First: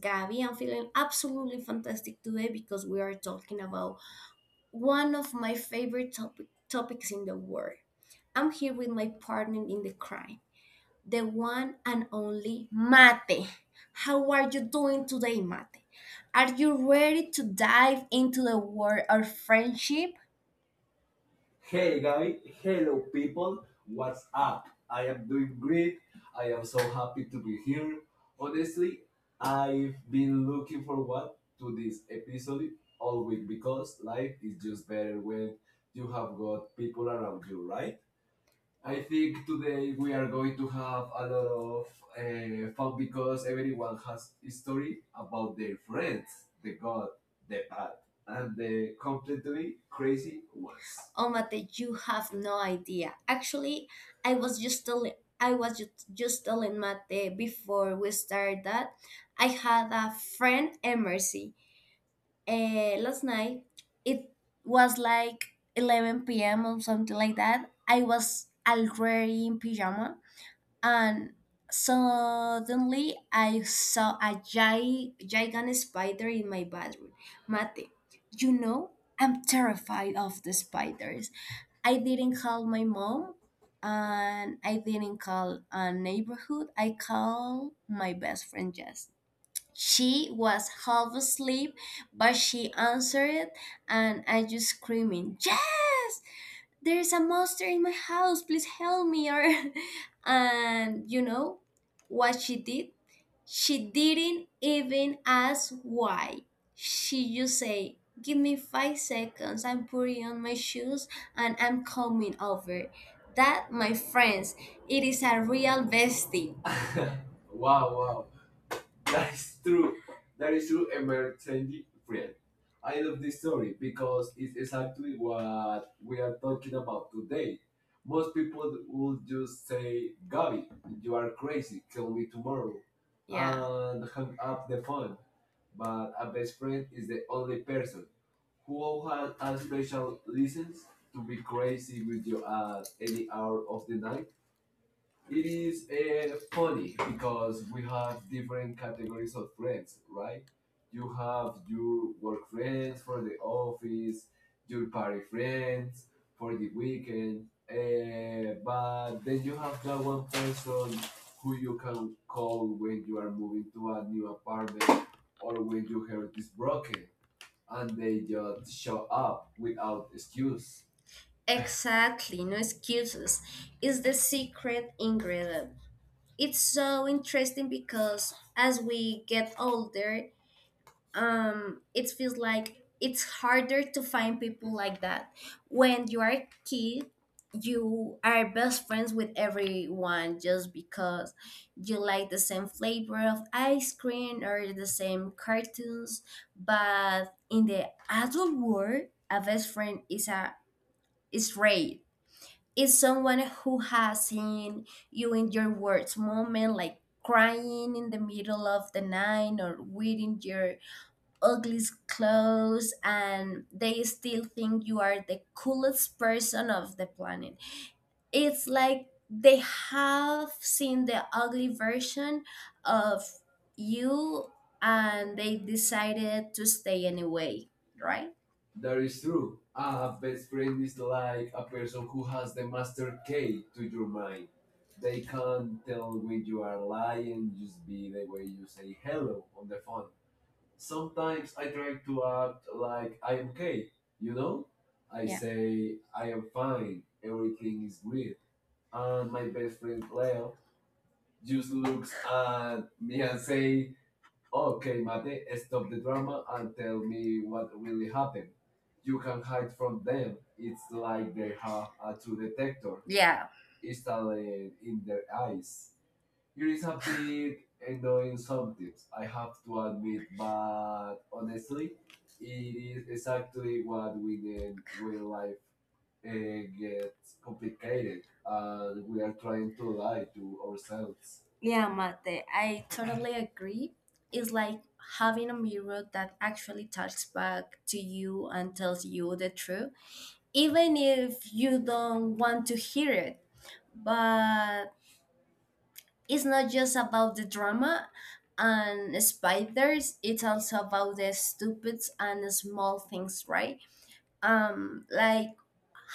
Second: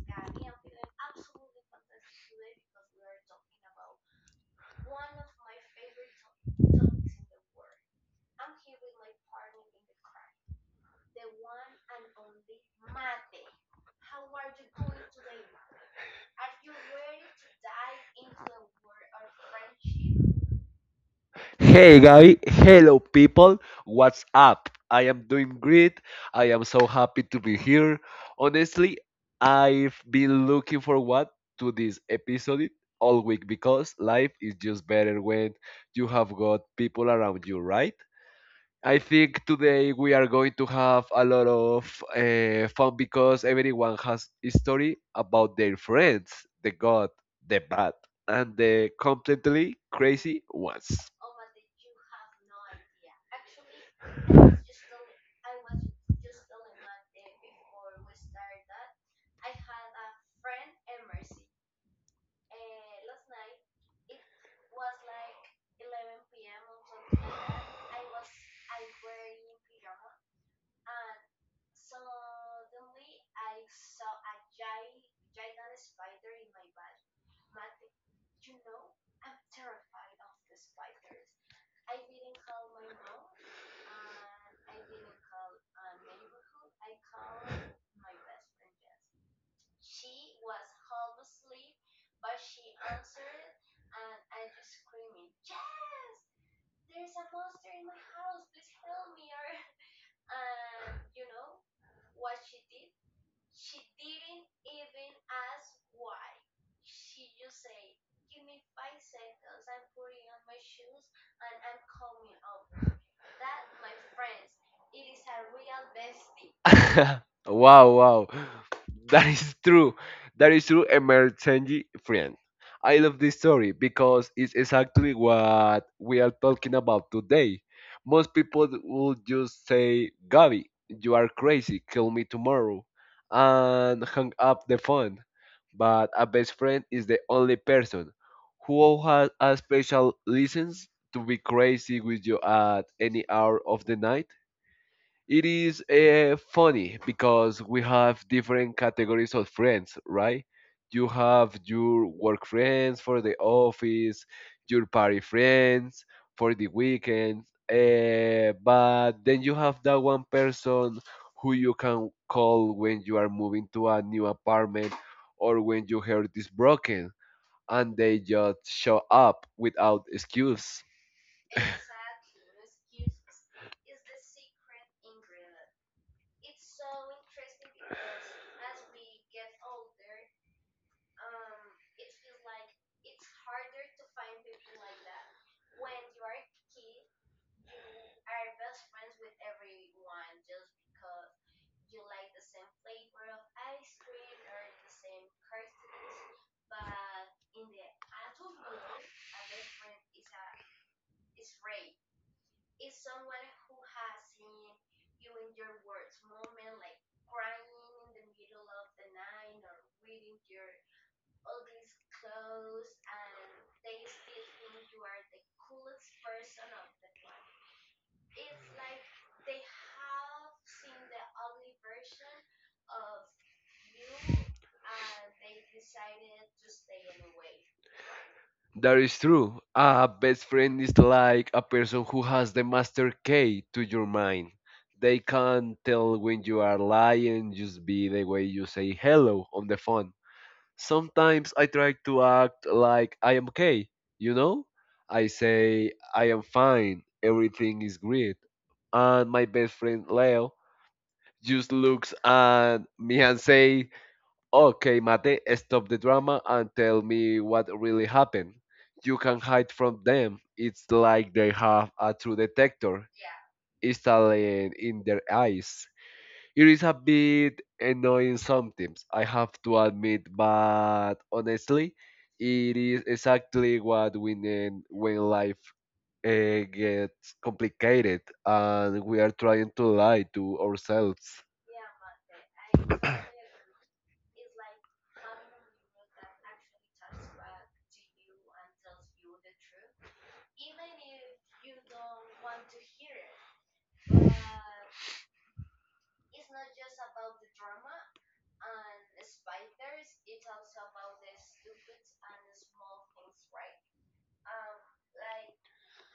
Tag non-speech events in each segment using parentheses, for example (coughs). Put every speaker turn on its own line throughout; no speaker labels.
Gabby. I'm feeling absolutely fantastic today because we are talking about one of my favorite topics in the world. I'm here with my partner in the crime, the one and only Mate. How are you doing today, Mate? Are you ready to dive into the world of friendship?
Hey Gabby, hello
Hello,
people,
people.
what's
What's up?
up? I
I am
am
doing
doing
great.
great. I am so happy to be here. Honestly,
I've
I've
been
been
looked
looking forward to this episode all week because life is just better when you have got people around you, right? I think today we are going to have a lot of fun because everyone has a story about their friends, the good, the
the
bad,
bad and
and the
the
completely
completely crazy
crazy
ones.
ones.
Oh Mate, you have no idea. Actually, I was just telling I was just telling Mate before we started that I had a friend emergency last night. It was like 11 p.m. or something like that. I was already in pajama and suddenly I saw a gigantic spider in my bathroom. Mate, you know, I'm terrified of the spiders. I didn't call my mom and I didn't call a neighborhood. I called my best friend Jess. She was half asleep, but she answered, and I just screaming, "Yes! There's a monster in my house! Please help me!" Or, (laughs) and you know what she did? She didn't even ask why. She just say, "Give me 5 seconds. I'm putting on my shoes, and I'm coming over." That, my friends, it is a real bestie.
(laughs) Wow, wow. That is true.
True,
That
that
is
is
true,
true,
emergency
emergency
friend.
friend.
I
I
love
love
this
this
story
story
because
because
it's
it's
exactly
exactly
what
what we
we are
are talking
talking about
about today.
today. Most people
We'll
would
just
just say, Gabi,
you
you are
are
crazy,
tell
kill me
me to
tomorrow, and hang up the phone. But a best friend is the only person who has a special
tell listens
license
to
to
be
be crazy
crazy
with
with
you
you
at
at
any
any
hour
hour
of
of the
the
night.
night. It
It
is
is funny
funny because
because
we
we have
have different
different
categories
categories of
of
friends,
friends,
right?
right? You
You have
have your
your
work
work friends
friends
for
for
the
the office,
office,
your
your
party
party friends
friends for
for
the
the
weekends,
weekend,
but
but
then
then
you
you
have
have
that
that
one
one
person
person
who
who
you
you
can
can call
call when
when
you
you
are
are moving
moving to
to
a
a
new
new apartment
apartment or
or
when
when
your
you
hair
have
is broken and they
they
just
job
show up without
without.
excuse.
Exactly, no excuses. It's the secret ingredient. It's so interesting because as we get older, it feels like it's harder to find people like that. When you are a kid, you are best friends with everyone just because you like the same flavor of ice cream or the same cartoons. But in the adult world, a best friend is a is rare, is someone who has seen you in your worst moment, like crying in the middle of the night or wearing your ugliest clothes, and they still think you are the coolest person of the planet. It's like they have seen the ugly version of you and they decided to stay anyway, right?
That is true. A best friend
Bring this
is like a person who has the master key
hey
to
to
your
your man.
mind. They can
Can't
tell
tell
when
when
you
you
are
are
lying
just
just be the way you say hello on the phone. Sometimes I try to act like I am okay, you know?
no. I
I
yeah
say
say
I
I
am
am
fine,
fine.
everything is
Things
great. And my best friend Leo
just
just
look
looks at me and say,
say
"Okay, Mate, stop the drama and tell
me
me what
what
really happened." You
you
can
have,
hide from them. It's like they have a true detector
yeah,
installed
in
in their
there,
eyes. It is a bit annoying
knowing
sometimes, I have to
that with
admit, but honestly, it is exactly
that
what we
with
need
the
when
real life
life gets
gets
complicated
complicated,
and
and
we
we
are
are
trying
trying
to
to
lie
lie
to
to ourselves.
ourselves.
Yeah, Mate, I totally agree. It's like having a mirror that actually talks back to you and tells you the truth, even if you don't want to hear it. But it's not just about the drama and spiders, it's also about the stupid and small things, right? Like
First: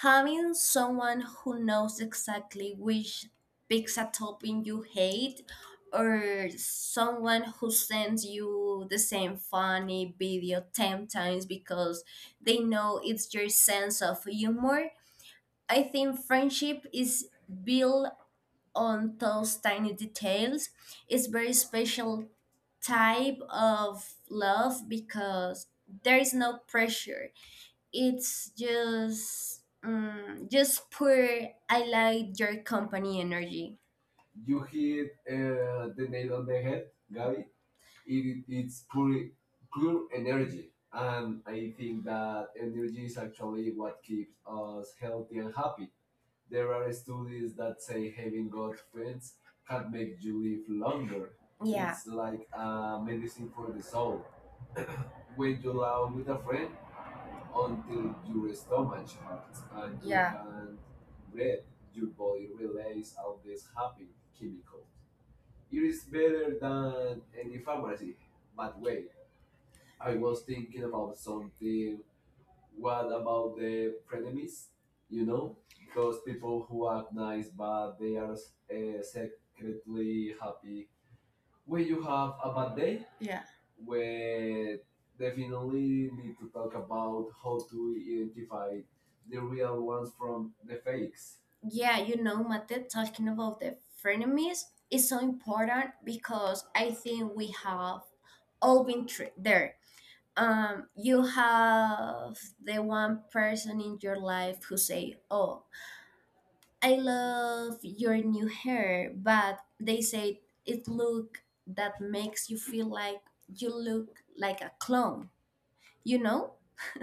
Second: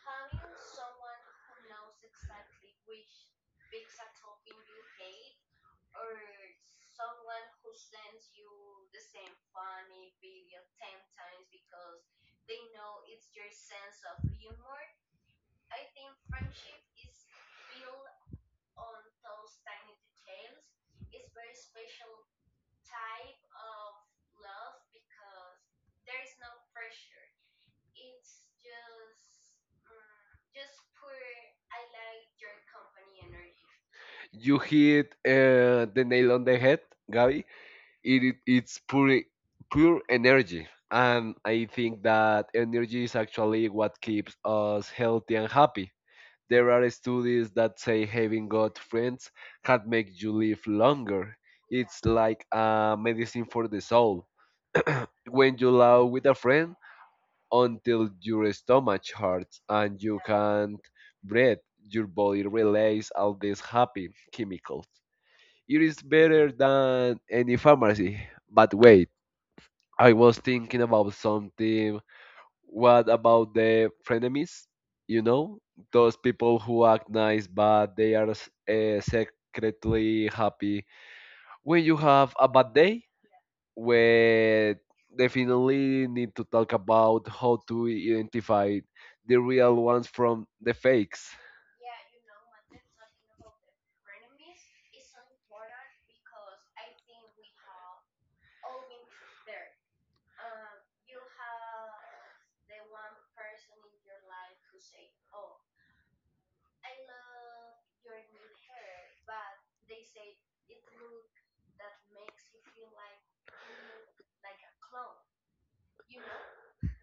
having someone who knows exactly which pizza topping you hate, or someone who sends you the same funny video 10 times because they know it's your sense of humor. I think friendship is built on those tiny details. It's very special type of love because there is no pressure. It's just pure I like your company energy.
You
You
hit the nail on the head, Gabi. it
it
it's
is
pure
pure,
pure energy, and
and
I
I
think
think
that
that
energy
energy
is actually what keeps us healthy and happy. There are studies that say having
having
good
God
friends can make
makes
you
you live.
live
Like,
longer.
yeah,
It's
it's
like a medicine for the soul. When you laugh with a friend
all
until your stomach hurts
that
and
you,
you
yeah, have.
can't breathe, your body relays all these happy chemicals. It is better than any pharmacy. But wait, I was thinking about
The
something. What about the frenemies? You know, those people who act nice but they are secretly happy. When you have a bad day,
yeah
we definitely
only
need
need
to talk about how to
to
identify the
the
real
real
ones
ones
from
from
the
the
fakes.
fakes. Yeah, you know, Mate, talking about the frenemies is so important because I think we have all been there. You have the one person in your life who say, "Oh, I love your new hair," but they say it look that makes you feel like you look like a clone. You know,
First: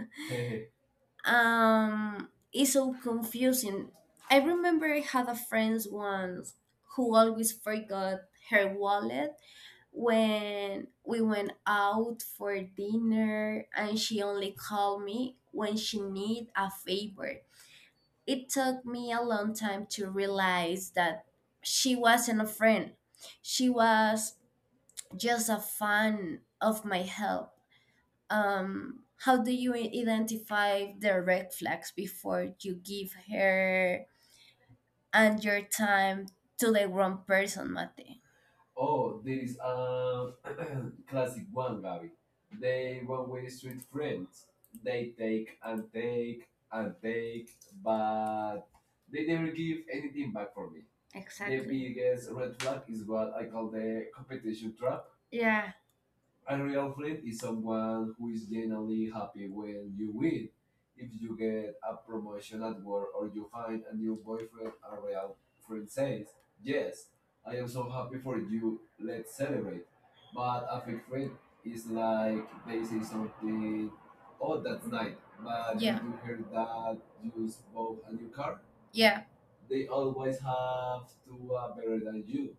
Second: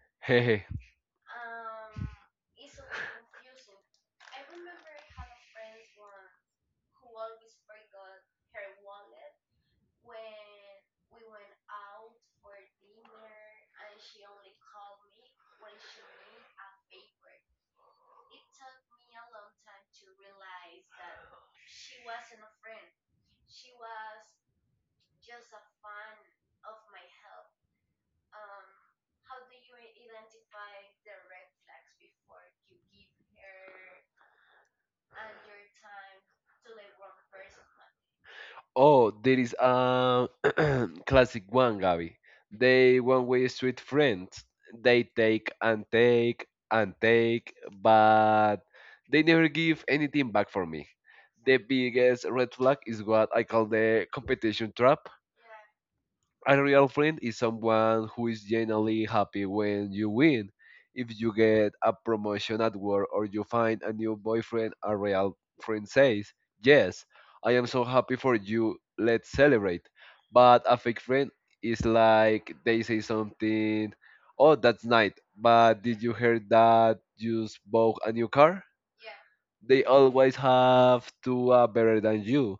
(laughs)
(laughs)
it's so confusing. I remember I had a friend once who always forgot her wallet when we went out for dinner, and she only called me when she need a favor. It took me a long time to realize that she wasn't a friend, she was just a fan of my help. How do you identify the red flags before you give her and your time to the wrong person, Mate?
Oh,
Oh,
there
the
is a
um,
(clears throat)
as
classic one,
one
Gabby. They one-way street
friend.
friends. They take
Like
and take and take, but they never give anything back for me. The
exactly
biggest red flag
that
is
is
what
what,
I call the competition trap.
yeah,
A real friend is
is
someone
someone
who
who
is
is
genuinely
generally
happy when
helping
you
you
win.
with,
If you get a promotion at work or
or
you
you
find a
and
new
you want
boyfriend, a real friend says, "Yes, I am so happy for
for
you,
you.
let's celebrate." But
But
a fake friend is
like
like they
they
say
say something,
something, "Oh,
oh,
that's nice,
I
but
yeah
did you
didn't
hear that you
use
bought a new car?"
yeah
They always have to are better than you.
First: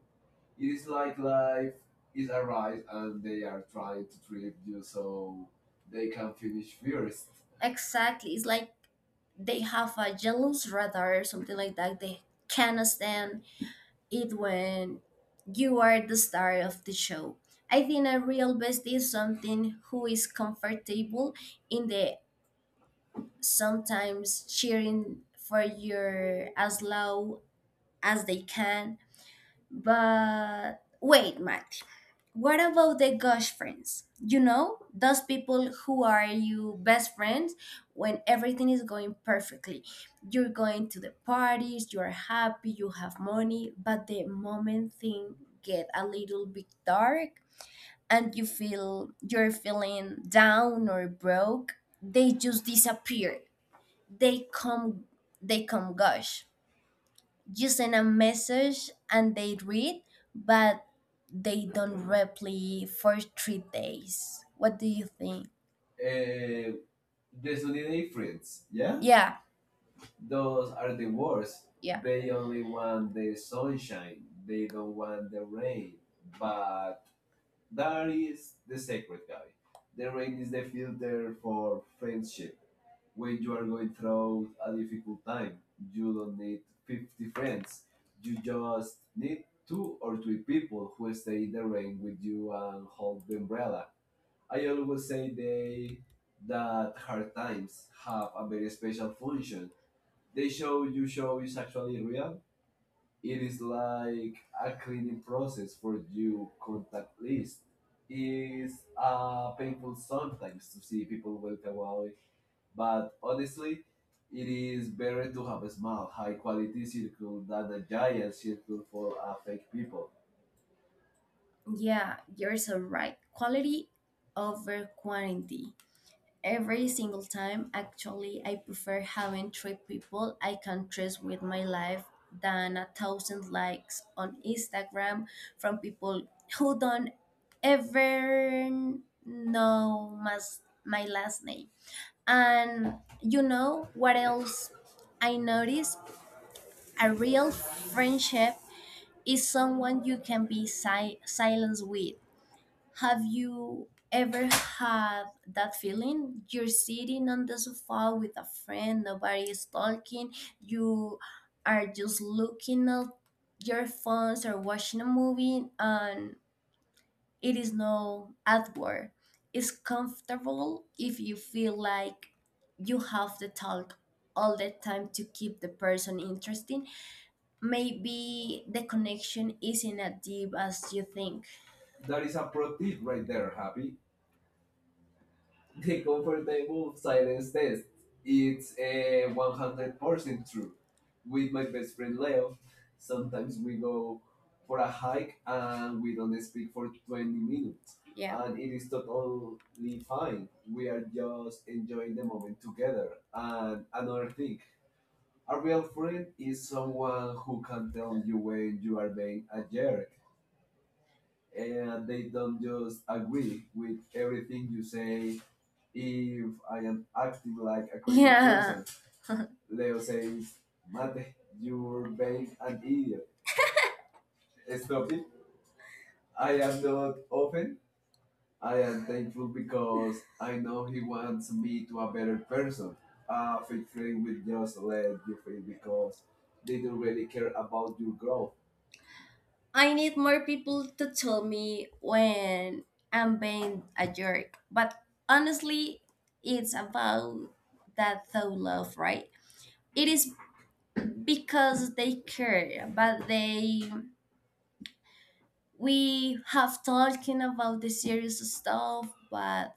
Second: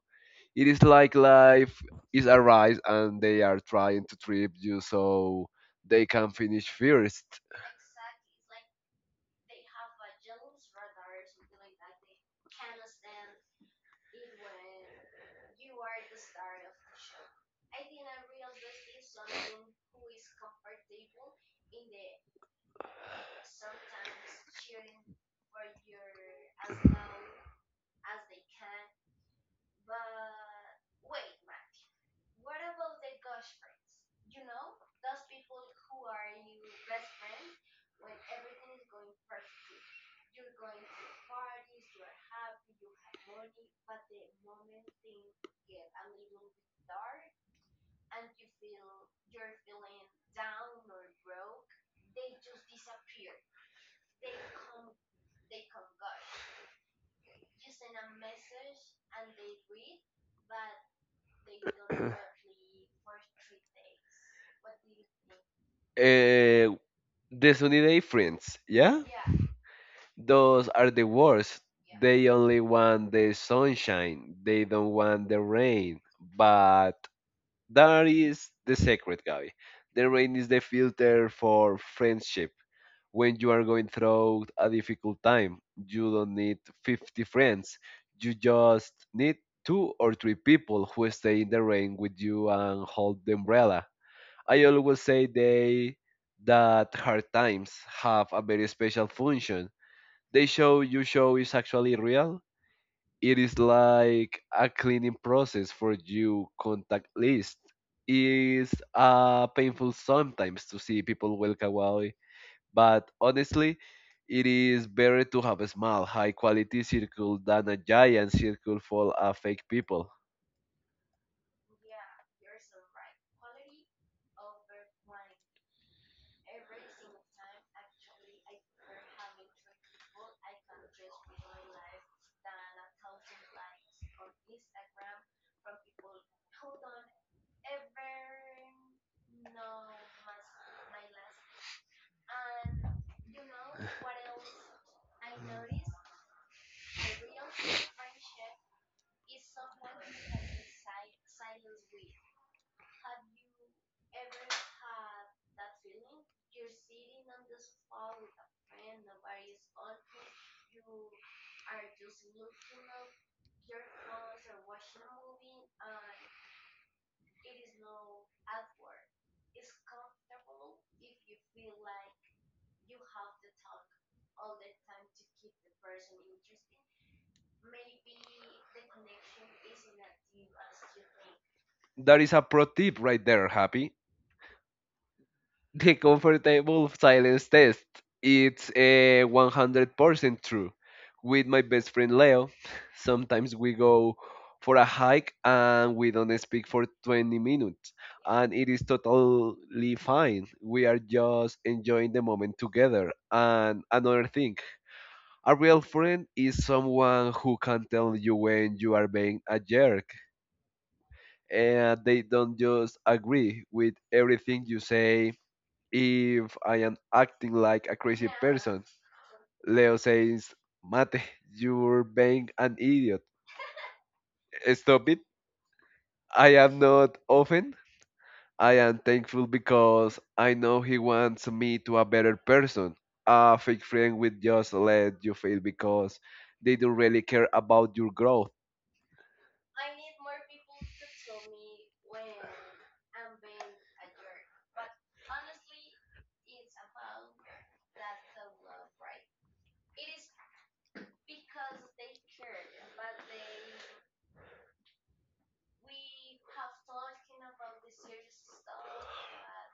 It is like life is a race and they are trying to trip you so they can finish
finish.
first.
Exactly. It's like they have a jealous radar or something like that. They cannot stand it when you are the star of the show. I think a real bestie is something who is comfortable in the sometimes cheering for your as loud as they can. But wait, Mati. What about the gush friends? You know, those people who are you best friends when everything is going perfectly. You're going to the parties, you're happy, you have money, but the moment things get a little bit dark and you feel you're feeling down or broke, they just disappear. They come they come gush, you send a message and they read, but they don't
(coughs)
reply for 3 days. What do you think? Uh,
Uh, the sunny day friends,
yeah,
yeah?
yeah,
Those are the worst.
yeah,
They
the,
only want
and
the
the social
sunshine. They don't want the rain.
but
But that is the secret, guy. The rain is the filter for friendship.
friendship
When
when
you
you
are
are
going through
through
a
a difficult,
difficult time. You
you
don't
don't
need
have
50
different.
friends. You
You jump
just need two or
or to
three
repeat,
people who stay
stay
in
in
the
the
rain
rain with
with you
you at
and hold the umbrella. I always say they that hard times
times.
have a very
A
special
special function.
function. They
They
show
show
you
you
show
show
is
is
actually
actually real.
real. It
It
is
is like
like a
a
cleaning
cleaning
process
process
for
for you
you contact
contact
list.
list.
It's
It's
painful
painful
sometimes
sometimes
to
to
see
see people
people
walk
walk
away,
away, but
but
honestly,
honestly,
it
it
is
is
better
better
to
to
have
have
a
a
small,
small,
high
high
quality
quality
circle
circle
than
than
a
a
giant
giant
circle
circle
full
for
of fake
fake
people.
people. Yeah, you're so right. Quality over quantity every single time. Actually, I prefer having three people I can trust with my life than a thousand likes on Instagram from people who don't ever know my last name. And you know what else I noticed? A real friendship is someone you can be silent with. Have you ever had that feeling? You're sitting on the sofa with a friend, nobody is talking, you are just looking at your phones or watching a movie, and it is no adword. It's comfortable. If you feel like you have to talk all the time to keep the person interesting, maybe the connection isn't as deep as you think. That
That is
is
a
a
pro
pro tip
tip right
right
there,
there,
Happy.
Happy.
(laughs) The comfortable silence
Silence.
test. It's
It's
a
uh,
100% true. With
with
my
my
best friend Leo,
Leo.
(laughs) sometimes
Sometimes
we
we
go for a hike and
and
we
we
don't
don't
speak for
20
20 minutes
minutes, yeah,
and
and
it is totally fine. We are just enjoying the moment
together.
together. And another thing, a real friend is someone who can tell
Don't you
you when
when
you
you are
are being a
a
jerk
jerk.
and they
Don't
don't
you
just
agree?
agree with everything
Think
you
you say
say if
I
I am
am
acting
like
like a
a crazy,
crazy
yeah,
person.
person. (laughs) Leo,
Leo says, "Mate,
mate, you're
you're being an
an
idiot.
idiot.
Stop it." I am not
Often
often. I am
and they
thankful because I know he wants
want
me
me to
to a better person. A fake
agree
friend will
with you
just let you fail because
because
they
you
don't really
really
care about
want
your
your
growth.
I need more people to tell me when I'm being a jerk. But honestly, it's about that thought love, right? It is because they care, but they we have talking about the serious stuff, but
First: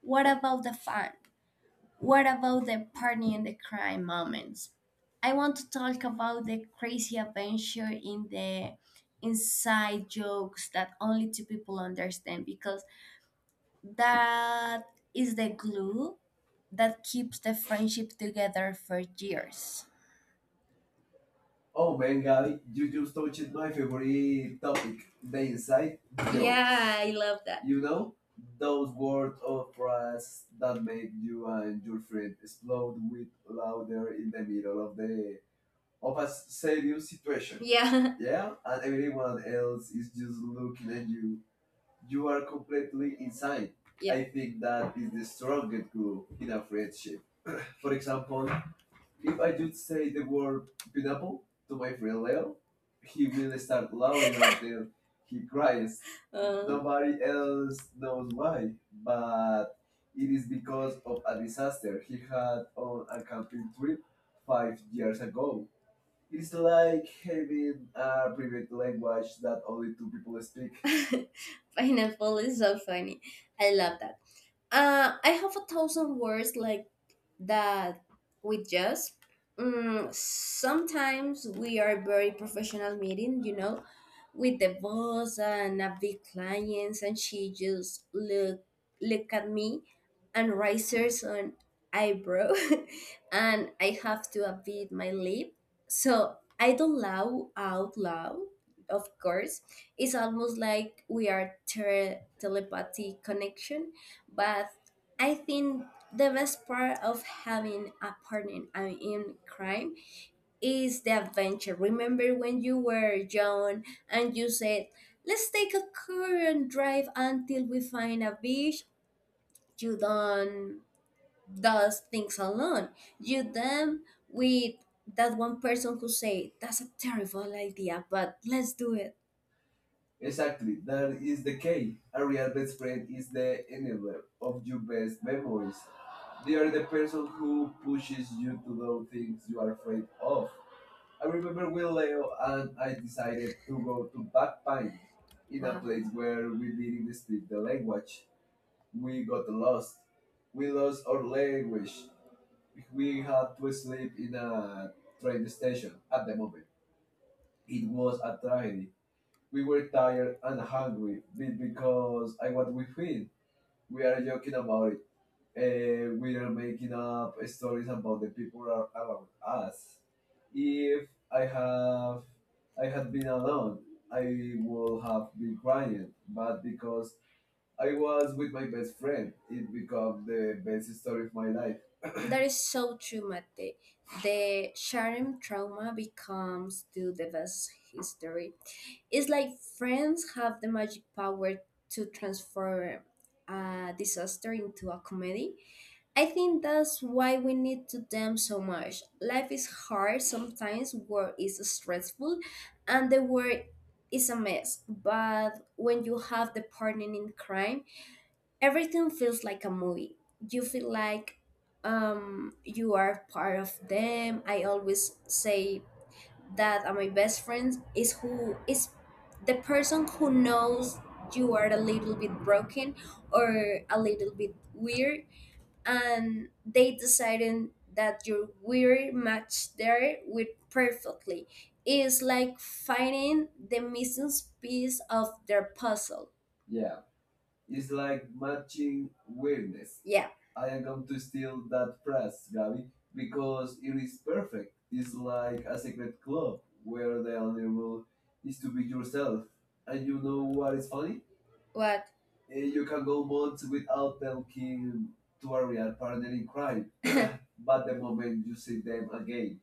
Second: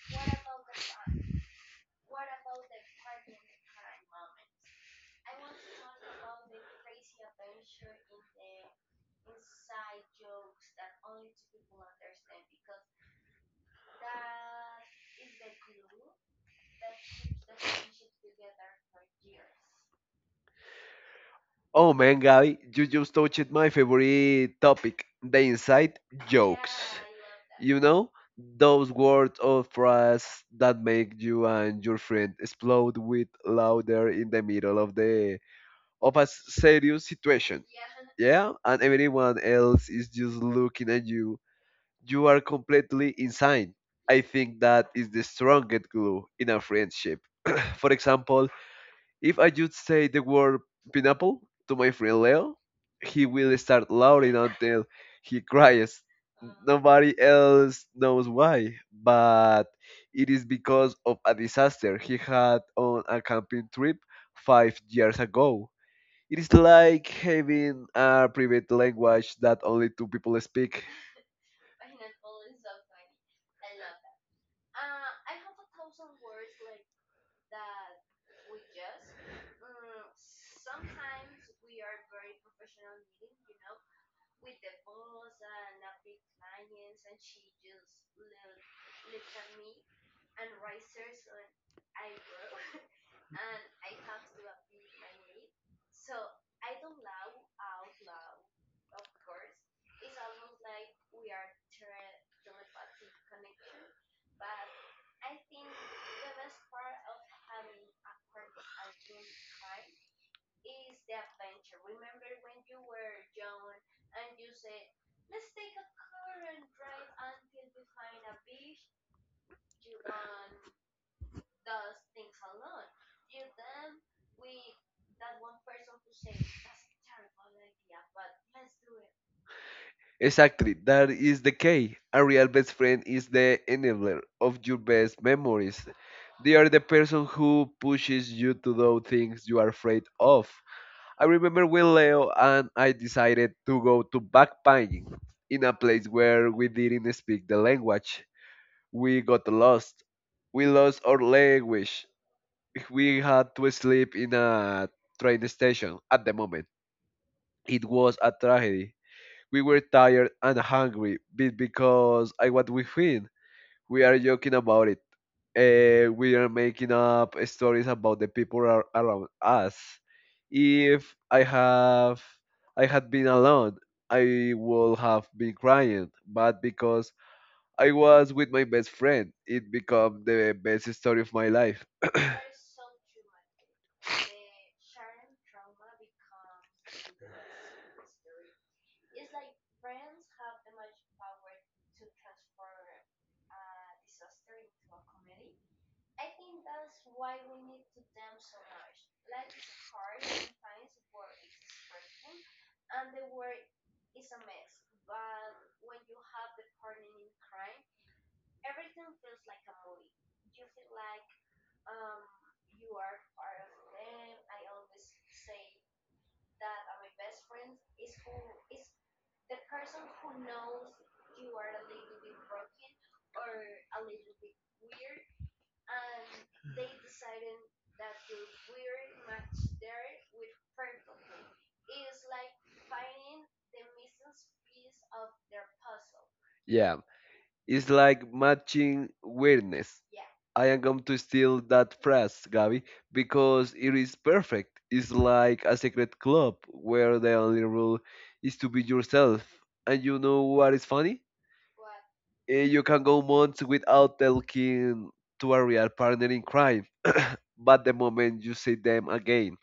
what about the fun? What about the party and the crime moments? I want to talk about the crazy adventure in the inside jokes that only two people understand because that is the glue that keeps the friendship together for years.
Oh
Oh man,
man,
Gabby,
Gabby, you
you
just
just
touched my
read
favorite topic, the
the
inside
jokes.
jokes.
Yeah, I love that. You
You know,
know those
those
words
words of
of
phrase
praise
that
that make
make
you
you
and
and your
your friend
friend explode
explode with
with
laughter
laughter in
in
the
the
middle
middle
of
of
the
the
of
of
a
a
serious
serious situation.
situation.
Yeah. (laughs)
Yeah, and everyone else
Yeah,
is just
just look
looking at
at
you.
you.
You
You
are
are
completely
ugly.
insane.
Yeah.
I
I think
think that
that
is
is
the
the
strongest
straight
glue
girl.
in a friendship. (clears throat) For example,
If
if I
I
just say the word
feel,
pineapple to my friend Leo,
well,
he will start laughing
(laughs) you
until
know,
he cries.
then (laughs)
Nobody else knows why, but
Uh,
it
it
is
is the
because of a disaster he had on a camping trip
trip.
5 years ago. It is like
I,
having a
uh,
private language that only two people speak.
(laughs) pineapple is so funny. I love that. I have a thousand words like that we just, sometimes we are very professional meeting, you know, with the boss and a big clients, and she just look at me and raises on eyebrow (laughs) and I have to upbeat my lip so I don't laugh out loud. Of course, it's almost like we are telepathy connection. But I think the best part of having a partner in crime is the adventure. Remember when you were young and you said, "Let's take a car and drive until we find a beach?" You don't does things alone. You them with that one person who say, "That's a terrible idea, but let's do it."
Exactly,
Exactly.
that
That's
is the
the case.
key. A real best friend is the enabler of your
You
best
best memories.
memories. They are the
The
person
person
who
who pushes
pushes you
you
to
to
do things you are afraid of. I remember when Leo and I decided to go to backpacking in a
place
place
where
where we didn't speak the
I
language.
watch.
We got lost. We lost our
I wish.
language. We
We
had to sleep in a train station at
at
the
the moment.
moment. It
It
was
was
a tragedy. We
we
were
were
tired
tired,
and hungry
hungry,
because
because
I
I
what
what
we
we
feel
feel. We
we are
are
joking
joking
about it. We are making up stories about the people around us.
if
If I had been alone, I
it
would
would
have been
be great,
crying. But
but
because
because
I
I
was
was
with
with
my
my
best
best friend,
friend, it
it
became
became
the
the
best
best
story
story
of
of my
my
life.
life.
(clears throat) That is so true, Mate. The sharing trauma becomes still the best history. It's like friends have the magic power to transform a disaster into a comedy. I think that's why we need to them so much. Life is hard sometimes, work is stressful, and the world is a mess. But when you have the partner in crime, everything feels like a movie. You feel like you are part of them. I always say that my best friend is who is the person who knows you are a little bit broken or a little bit weird and they decided that your weird match there with perfectly. It's like finding the missing piece of their puzzle.
Yeah, it's like
Watching
matching
weirdness.
weirdness.
Yeah.
I am going to steal that phrase, Gabby,
Gabby,
because it is perfect. It's
is
like a secret club where the only rule
valuable
is
is
to
to
be
be your.
yourself. And
And you
you know
know what?
what is funny?
What?
You
You
can
can
go
do
months
with
without
um,
talking to a real partner in
in crime,
crime, but
but
the moment
when you
you see
see
them again,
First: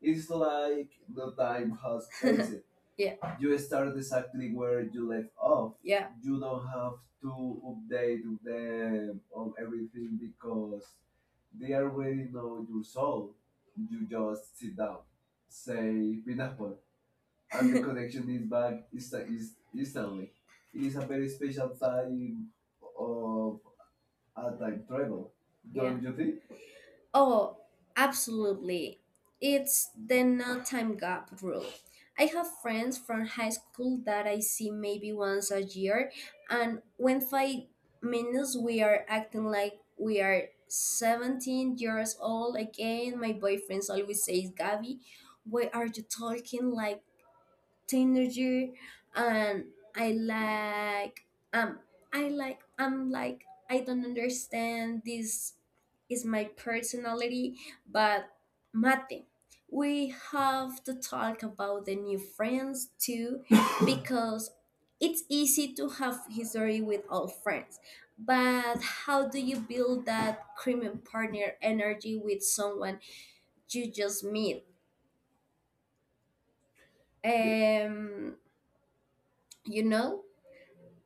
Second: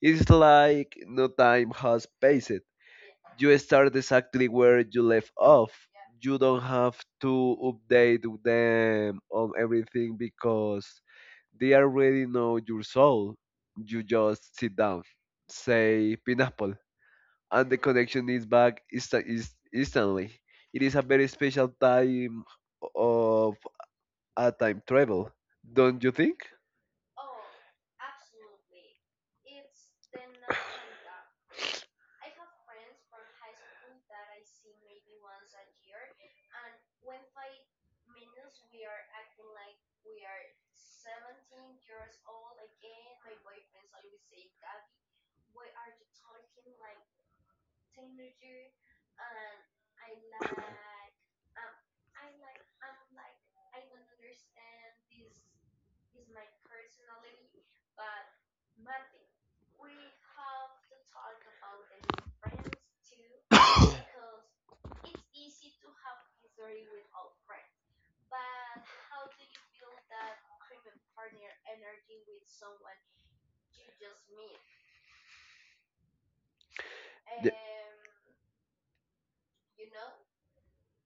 it's like no time
time
has
has (laughs)
passed.
crazy. Yeah. You.
You start exactly where you left off.
Yeah.
You
You
don't
know
have to
they
update
do that,
them on everything because they already know your soul. You
you just
just sit down, say
say,
pineapple, and
and
the
the (laughs) connection
connection
is
is back
bad is
insta- is
is
instantly. It is
is
a
a
very special
type
time of
of.
a time travel,
Yeah, don't
don't you
you think?
think?
Oh, absolutely. It's the no time gap rule. I have friends from high school that I see maybe once a year, and when 5 minutes we are acting like we are 17 years old again. My boyfriend always says, "Gabby, why are you talking like teenager?" And I like um I'm like, I don't understand, this is my personality. But Mate, we have to talk about the new friends too, (laughs) because it's easy to have history with old friends, but how do you build that cream partner energy with someone you just meet?
The-
um you know,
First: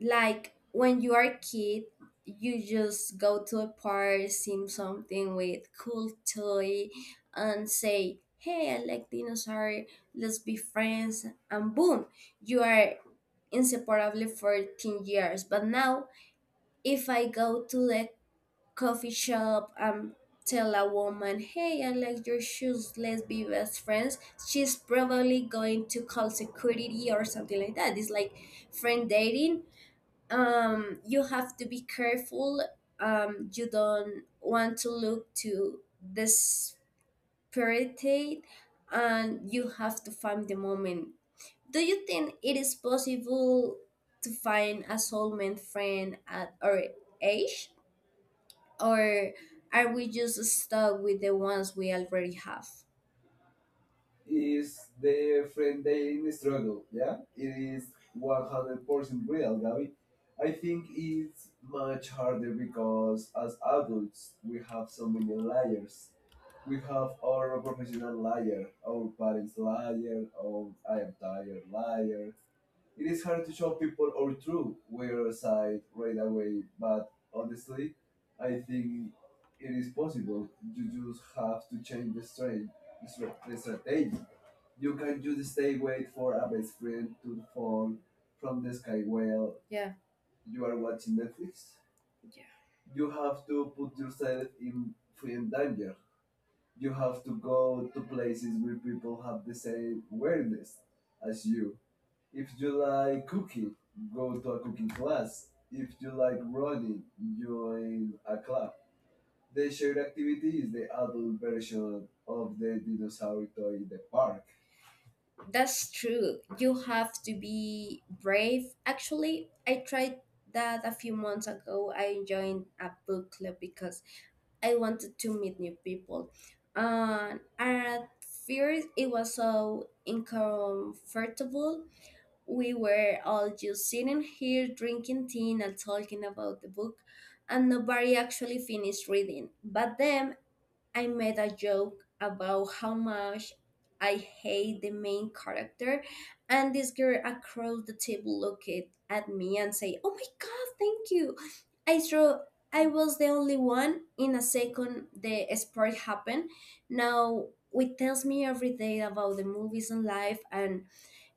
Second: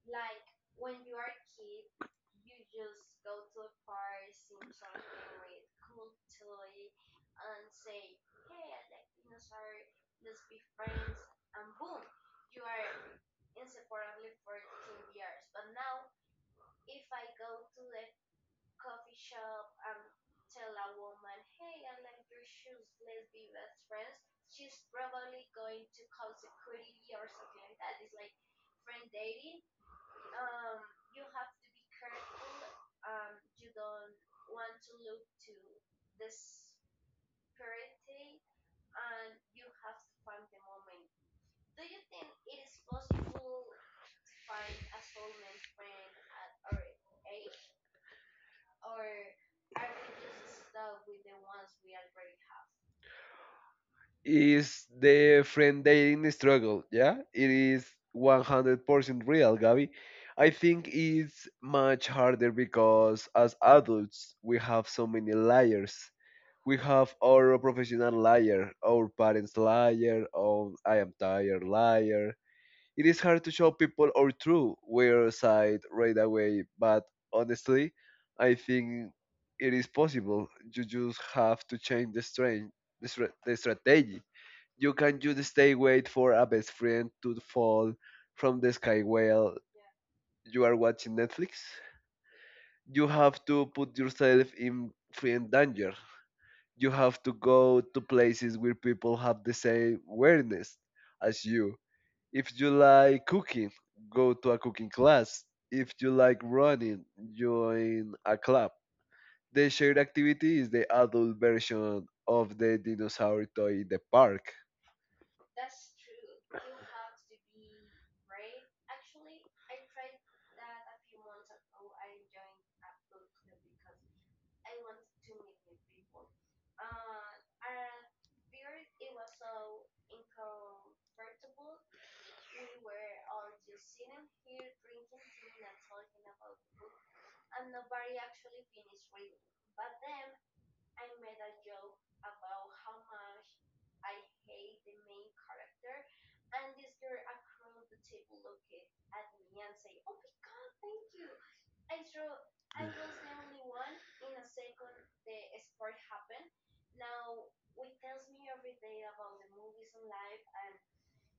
like when you are a kid, you just go to a park, see something with cool toy and say, "Hey, I like dinosaur, let's be friends," and boom, you are inseparably for 10 years. But now if I go to the coffee shop and tell a woman, "Hey, I like your shoes, let's be best friends," she's probably going to call security or something like that. It's like friend dating. You have to be careful. You don't want to look too desperate, and you have to find the moment. Do you think it is possible to find a soulmate friend at our age, or are we just stuck with the ones we already have? Is
is the
the
friend
friend they
dating
in struggle,
struggle.
yeah?
Yeah, it is
100%
100% real,
real.
Gabi. I
I think
think
it's
it's much
much
harder
harder
because
because
as
as adults
adults we
we
have
have
so
so
many
many
layers.
layers.
We
We
have
have
our professional
professional liar,
liar, our parents
parents
liar,
liar,
our
oh
I
I
am
am
tired
tired
liar.
liar.
It is
It's
hard
hard
to
to
show
show
people
people
our
our
true
true
weird
we're
side
side
right
right away,
away, but
but
honestly, I
I
think
think
it
it
is
is
possible.
possible.
You
You
just
just have
have to
to
change
change
the
the strain,
strain, the, stra- the
the strategy.
strategy. You
You
can
can
just
just
stay
stay
wait
wait
for
for
a
a
best
best
friend
friend
to
to
fall
fall
from
from
the
the
sky
sky well
while you
you
are
are
watching
watching
Netflix.
Netflix. Yeah,
You
you
have
have
to
to
put
put yourself
yourself in
in
friend danger.
danger.
You
You
have
have
to
to
go
go
to
to places
places where
where
people
people
have
have
the
the
same
same
awareness
awareness
as
as
you.
you.
If
If
you
you
like
like
cooking,
cooking,
go
go
to
to
a
a
cooking
cooking
class.
class. If
If you
you
like
like
running,
running,
join
join
a
a
club.
club.
The
The
shared
shared
activity
activity
is
is the
the adult
adult
version
version
of
of
the
the
dinosaur
dinosaur toy
toy in
in
the
the
park.
park. That's true. You have to be brave. Actually, I tried that a few months ago. I joined a book club because I wanted to meet new people. And at first, it was so uncomfortable. We were all just sitting here drinking tea and talking about the book, and nobody actually finished reading. But then I made a joke about how much I hate the main character, and this girl across the table looked at me and say, "Oh my god, thank you! I thought I was the only one." In a second, the sport happened. Now it tells me every day about the movies and life, and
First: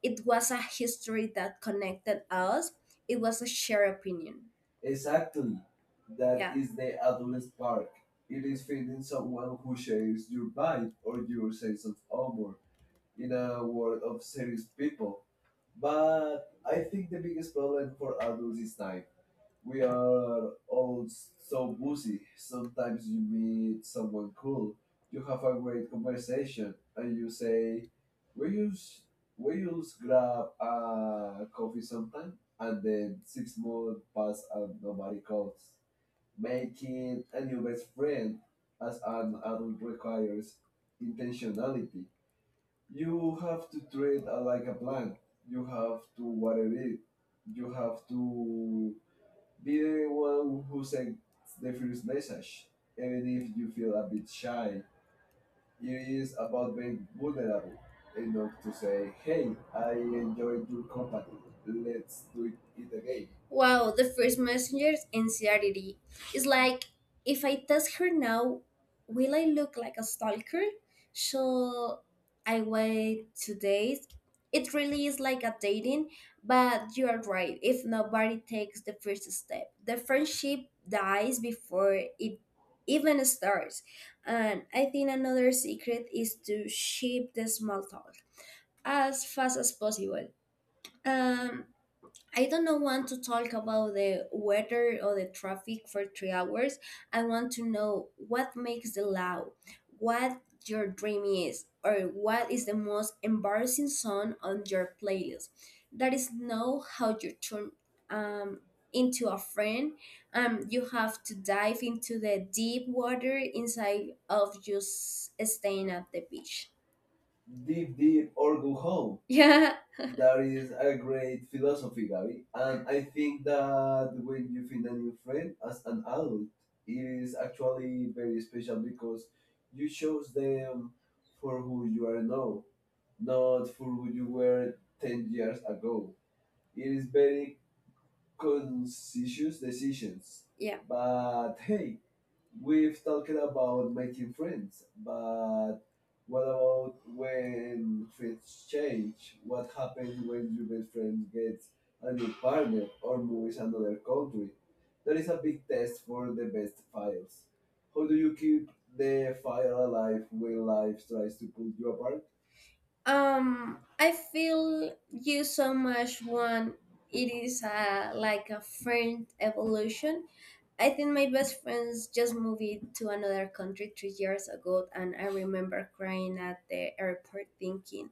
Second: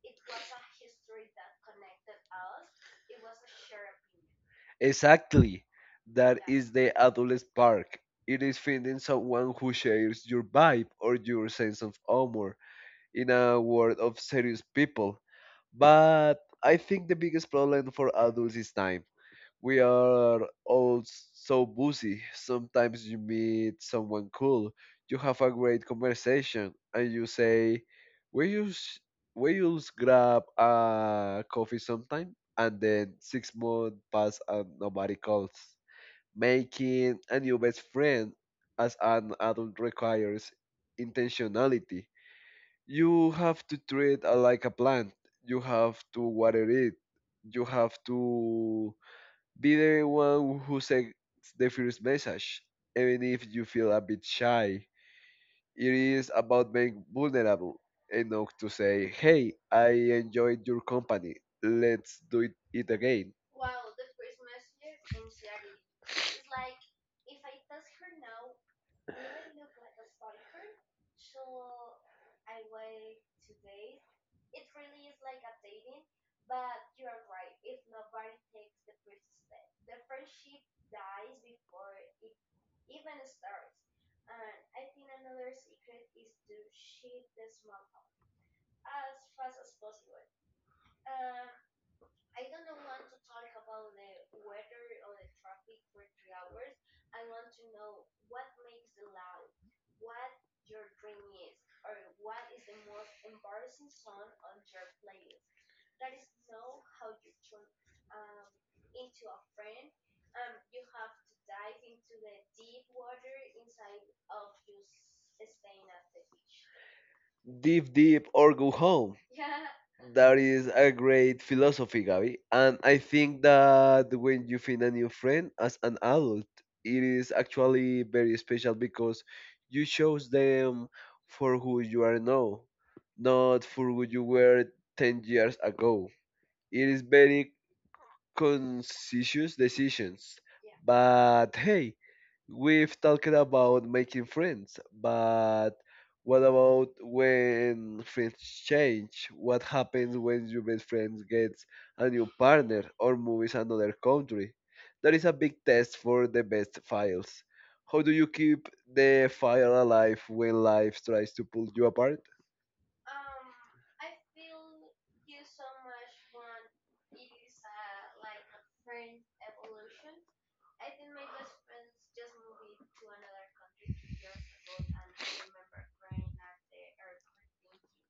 it was a history that connected us. It was a shared opinion.
Exactly.
That.
That
Yeah.
is
Is
the adult
the.
park. It
It
is
is
finding
finding
someone
someone
who
who
shares
shares
your
your
vibe
vibe
or
or
your
your
sense
sense
of
of humor
humor in
in
a
a
world
world
of
of
serious
serious
people.
people.
But
But
I
I
think
think
the
the
biggest
biggest
problem
problem for
for adults
adults
is
is
time.
time.
We
We
are
are
all so
so busy.
busy. Sometimes
Sometimes
you
you
meet
meet
someone
someone
cool,
cool,
you have
have
a
a
great
great conversation,
conversation,
and
and you
you
say,
say,
"Will
"Will
you,
you
s- will
we
you
used
grab
grab
a
a
coffee
coffee sometime?"
sometime?"
And
And
then
then six
6 months
months
pass
pass and
and
nobody
nobody
calls.
calls.
Making a new best friend
Friend
as an
and adult
adult requires
requires intentionality,
intentionality. You
you have
have to
to
treat
treat
it like
like
a
a
plant.
plant.
You
You have
have to
to water
water it.
it.
You
You
have
have to
to
be
be
the
the one
one who
who sends
sends the
the
first
first
message,
message,
even
even if
if you
you
feel
feel
a
a
bit
bit
shy.
shy. It
It is
is
about
about
being
being
vulnerable
vulnerable
enough
enough to
to
say,
say, "Hey,
"Hey,
I
I
enjoyed
enjoyed
your
your
company.
company.
Let's
Let's do
do
it,
it
it
again."
again."
Wow, the first messenger's anxiety. It's like, if I text her now, will I look like a stalker? Shall I wait 2 days? It really is like a dating, but you are right. If nobody takes the first step, the friendship dies before it even starts. And I think another secret is to ship the small talk as fast as possible. Um, I don't know want to talk about the weather or the traffic for 3 hours. I want to know what makes the loud, what your dream is, or what is the most embarrassing song on your playlist. That is know how you turn um, into a friend. You have to dive into the deep water inside of just staying at the beach.
Deep,
Deep,
deep,
deep,
or
or go
go
home.
home.
(laughs) Yeah. That
That is
is
a
a
great
great
philosophy,
philosophy,
Gabi.
Gabby.
And I
I
think
think
that
that when
when you
you
find
find
a
a
new
new
friend
friend
as
as
an
an
adult,
adult, it
it is
is
actually
actually
very
very
special
special
because
because
you
it
chose
shows
them
them
for
for
who
who
you
you
are
are now,
now, not
not for
for who
who
you
you
were
were
10
10
years
years.
ago.
It
It is
is
very
very
conscious
conscious
decisions.
decisions. Yeah. But
But hey,
hey,
we've
we've
talked
talked
about
about
making
making
friends,
friends,
but
but what
what about
about
when
um,
friends change?
change?
What
What
happens
happens
when
when
your
your
best
best
friend
friend gets
gets a
a
new
new partner
partner or
or
moves
moves
another
another country?
country? That
That is
is a
a
big
big
test
test for
for the
the best
best files.
files.
How
How
do
do
you
you keep
keep the
the fire
fire
alive
alive when
when
life
life
tries
tries to
to
pull
pull you
you?
apart?
I feel you so much when it is like a friend evolution. I think my best friends just moved it to another country 3 years ago, and I remember crying at the airport thinking,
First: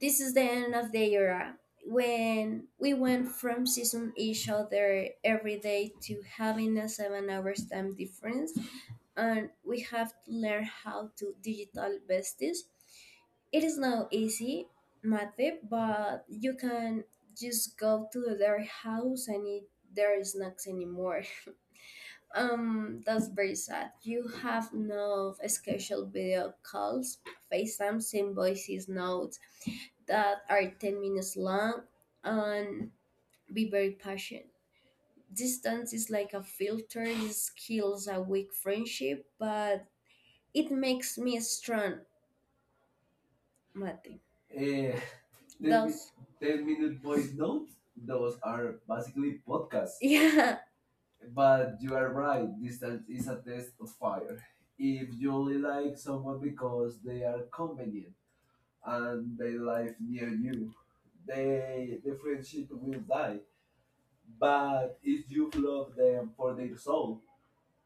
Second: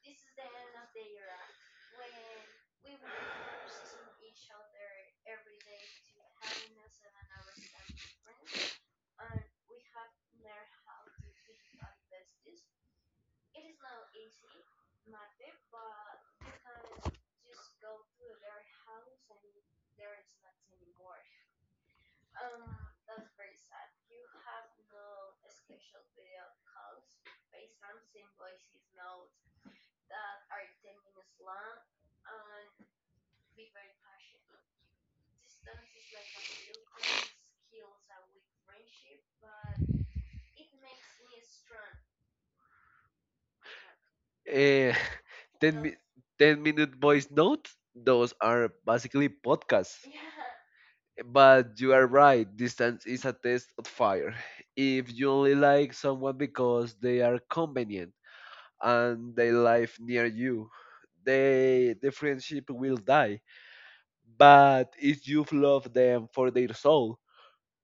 this is the end of the era. When we went from seeing each other every day to having a 7 hours time difference, and we have to learn how to digital besties. It is not easy method, but you can just go to their house and eat their snacks anymore. That's very sad. You have no scheduled video calls, FaceTimes, invoices, notes that are 10 minutes long, and be very patient. Distance is like a filter, this kills a weak friendship, but it makes me strong, Mati.
Eh,
Yeah.
(laughs)
10.
10, mi-
Those (laughs)
10
10
minute
minute
voice
notes,
notes? Those
those
are
are
basically
basically (laughs)
podcasts.
yeah. But
But you
you
are
are right,
right,
distance
distance is
is
a
a
test
test
of
of
fire.
fire. If
If you
you
only
only
like
like
someone
someone
because
because
they
they
are
are
convenient
convenient
and
and they
they
live
live near
near
you,
you,
the
the friendship
friendship will
will.
die. But
But
if
if
you
you love
love them
them
for
for
their
their
soul,
soul,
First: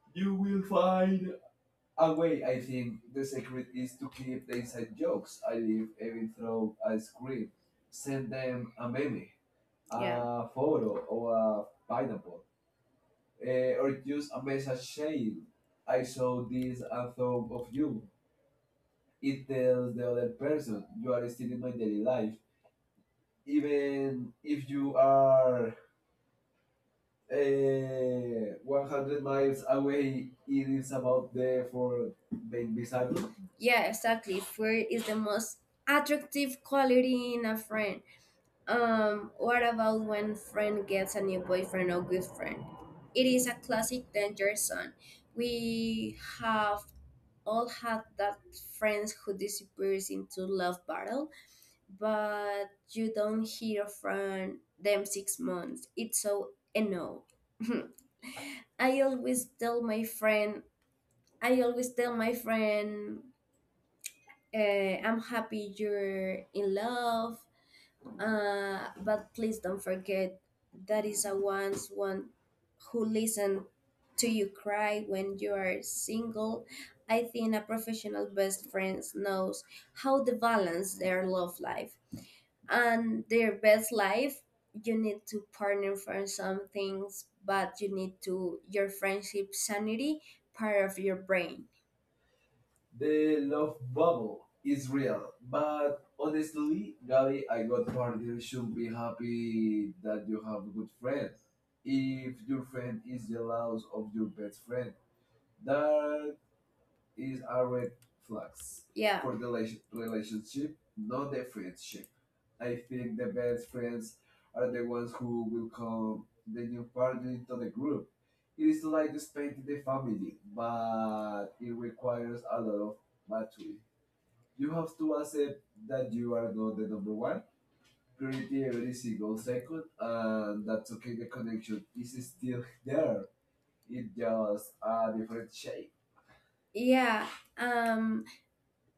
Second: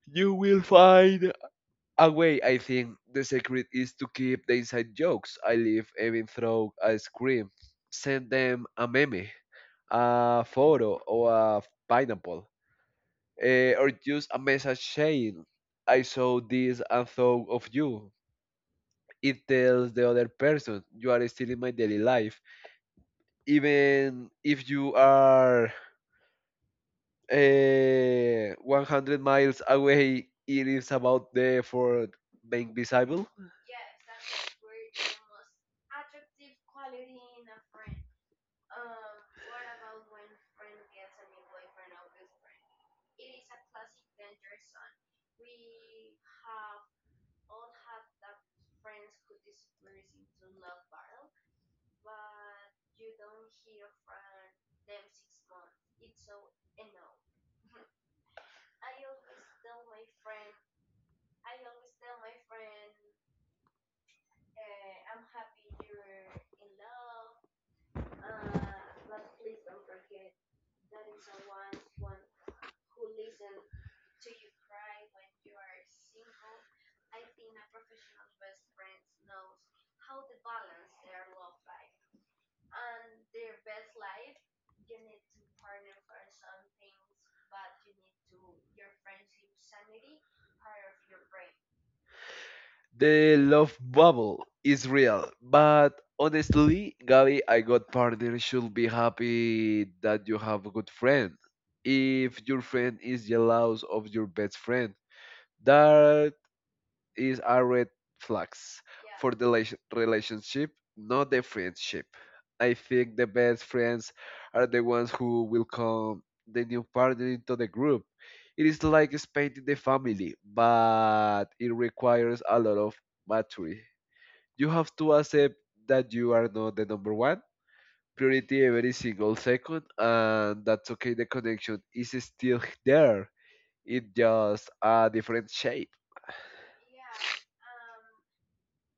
you
you
will
will find
find a
a
way.
way.
I
I
think
think
the
the
secret
secret
is
is
to
to
keep the inside
cut
jokes.
jokes.
I
I
live
live
even through
through
a
as
scream. Send
send
them
them
a
a
meme,
meme,
a photo,
photo,
or
or
a
a
pineapple
pineapple,
or
or
just
just
a
a
message
shade.
saying, I
I
saw
saw the
this and thought
thought
of
of you.
you. It tells
Tells
the
the
other
other
person,
person
you
you
are
are
still
still
in
in
my
my
daily
daily life.
life. Even
And
if
if
you
you
are
are
100
100
miles
miles
away,
away,
it
it
is
is
about
about
the
there
effort
for
being
being beside
visible.
you. Yeah, exactly. Fear is the most attractive quality in a friend. What about when friend gets a new boyfriend or good friend? It is a classic danger zone. We have all had that friends who disappears into love battle, but you don't hear from them 6 months. It's so annoying. (laughs) I always tell my friend, I always tell my friend, I'm happy you're in love. But please don't forget that is a once one who listen to you cry when you are single. I think a professional best friend knows how to balance their love life and their best life. You need to partner for some things, but you need to your friendship sanity part of your brain.
The
The
love
love
bubble is
is
real, but
honestly,
honestly, Gabi, I
my God,
got partner
partner
should
should
be
be
happy
happy that
that you
you
have
have
a good
good
friend
if
if your
you're friends
friend is jealous of
of
your
your
best
best friend.
friend. That
That
is
is
a
a
red
red flag.
flags
Yeah.
for
For
the
the
relationship,
relationship.
not
Not
the friendship. I think the best friends
friends
are the ones who
who
will
will
come
come
the new
part
partner into
of
the
the
group.
group. It
It is
is not
like expanding the family,
family,
but
but
it
it requires
requires a
a lot
lot of
of. But
maturity. You
you
have
have
to
to
accept
that
that you
you
are
are
not
not
the
the
number
number
one
one,
priority every
every
single
single
second,
second,
and
and that
that's okay. The
you
connection
should
is still there. It just
just
a
add.
different shape.
Yeah. Um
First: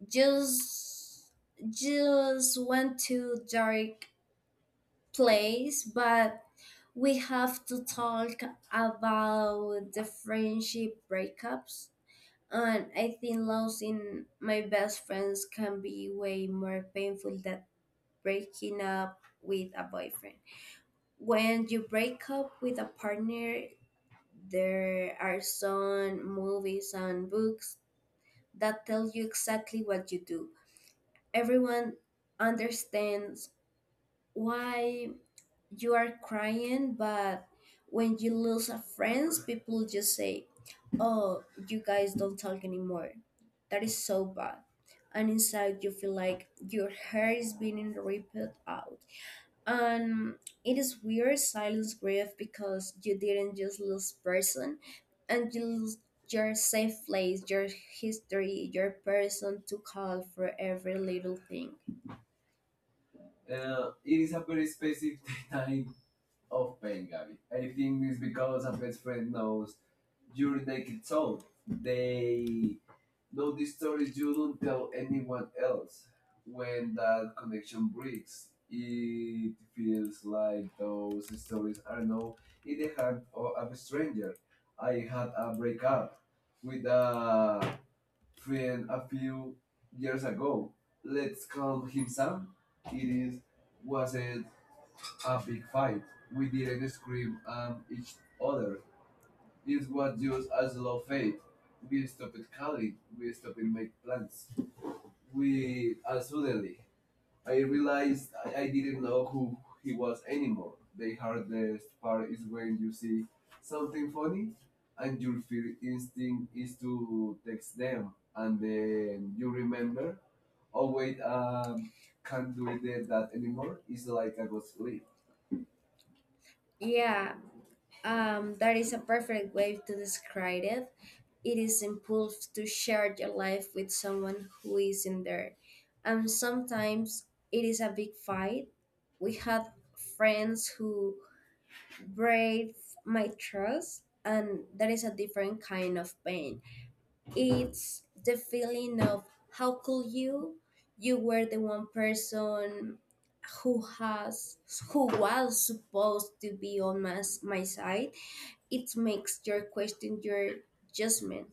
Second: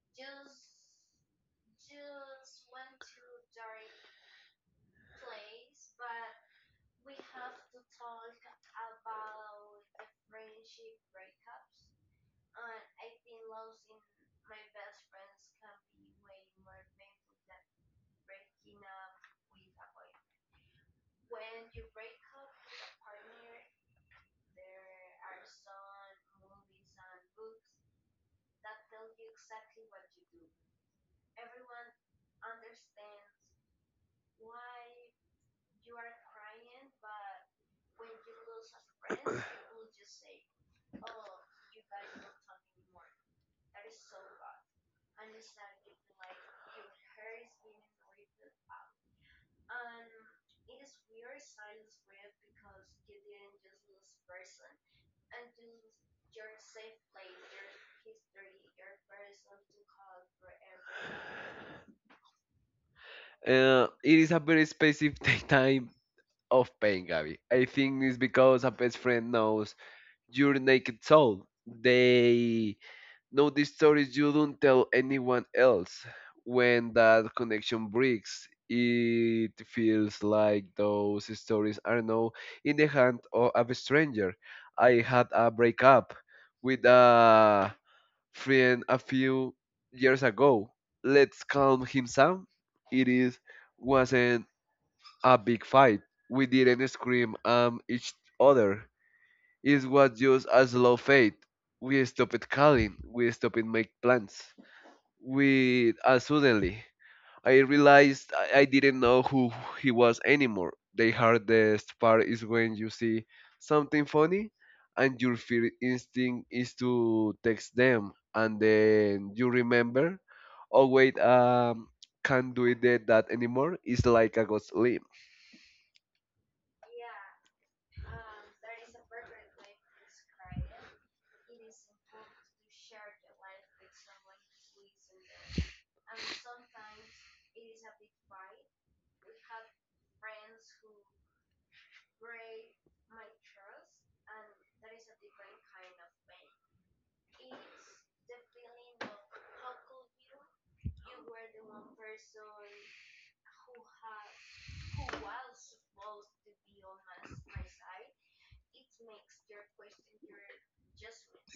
just just went to dark place. But we have to talk about the friendship breakups. And I think losing my best friends can be way more painful than breaking up with a boyfriend. When you break up with a partner, there are some movies and books that tell you exactly what you do. Everyone understands why you are crying, but when you lose a friend, people just say, "Oh, you guys don't talk anymore." That is so bad. And inside, you feel like your hair is being ripped out. And it is weird silence grief because you didn't just lose person, and you lose your safe place, your
(sighs)
history, your person to call for every little thing.
It
It is
is
a
a very
very
specific (laughs)
kind
time of
of
pain, Gabby.
I
I think
think
it's
it's because
because a
a
best
best
friend
friend
knows
knows
your
your name.
naked soul. They
They
know the stories you
you don't
don't tell
tell
anyone
anyone
else. When
and the
that
action
connection
breathes.
breaks,
It
it feels
feels
like
like
those
those
stories
stories
are
are
now
no
in the hand of a stranger.
stranger.
I had a breakup with
Uh,
a friend
and
a
after
few years ago. Let's calm him
himself,
down.
it
It is
is
Wasn't a
a
big fight. We didn't scream at each other. It was just a slow fade. We stopped calling. We stopped
it
make
makes
plans. We
we
Suddenly I
I realize
realized I, I didn't know who he was anymore.
anymore
The hardest part is when
when
you
you
see
see
something
funny
funny and
and
your
your
fear
fear
instinct
instinct
is
is to
to text them and
and
then
then you
you
remember remember.
remember,
Oh
oh wait,
wait,
um, can't
can't
do
do
it
it
that
that
anymore.
anymore.
It's
It's
like
like I
a
was
ghost
late.
limb.
Yeah, that is a perfect way to describe it. It is impulse to share your life with someone who isn't there. And sometimes it is a big fight. We had friends who breathe my trust, and that is a different kind of pain. It's the feeling of how could you? You were the one person who has who was supposed to be on my side. It makes your question your judgment.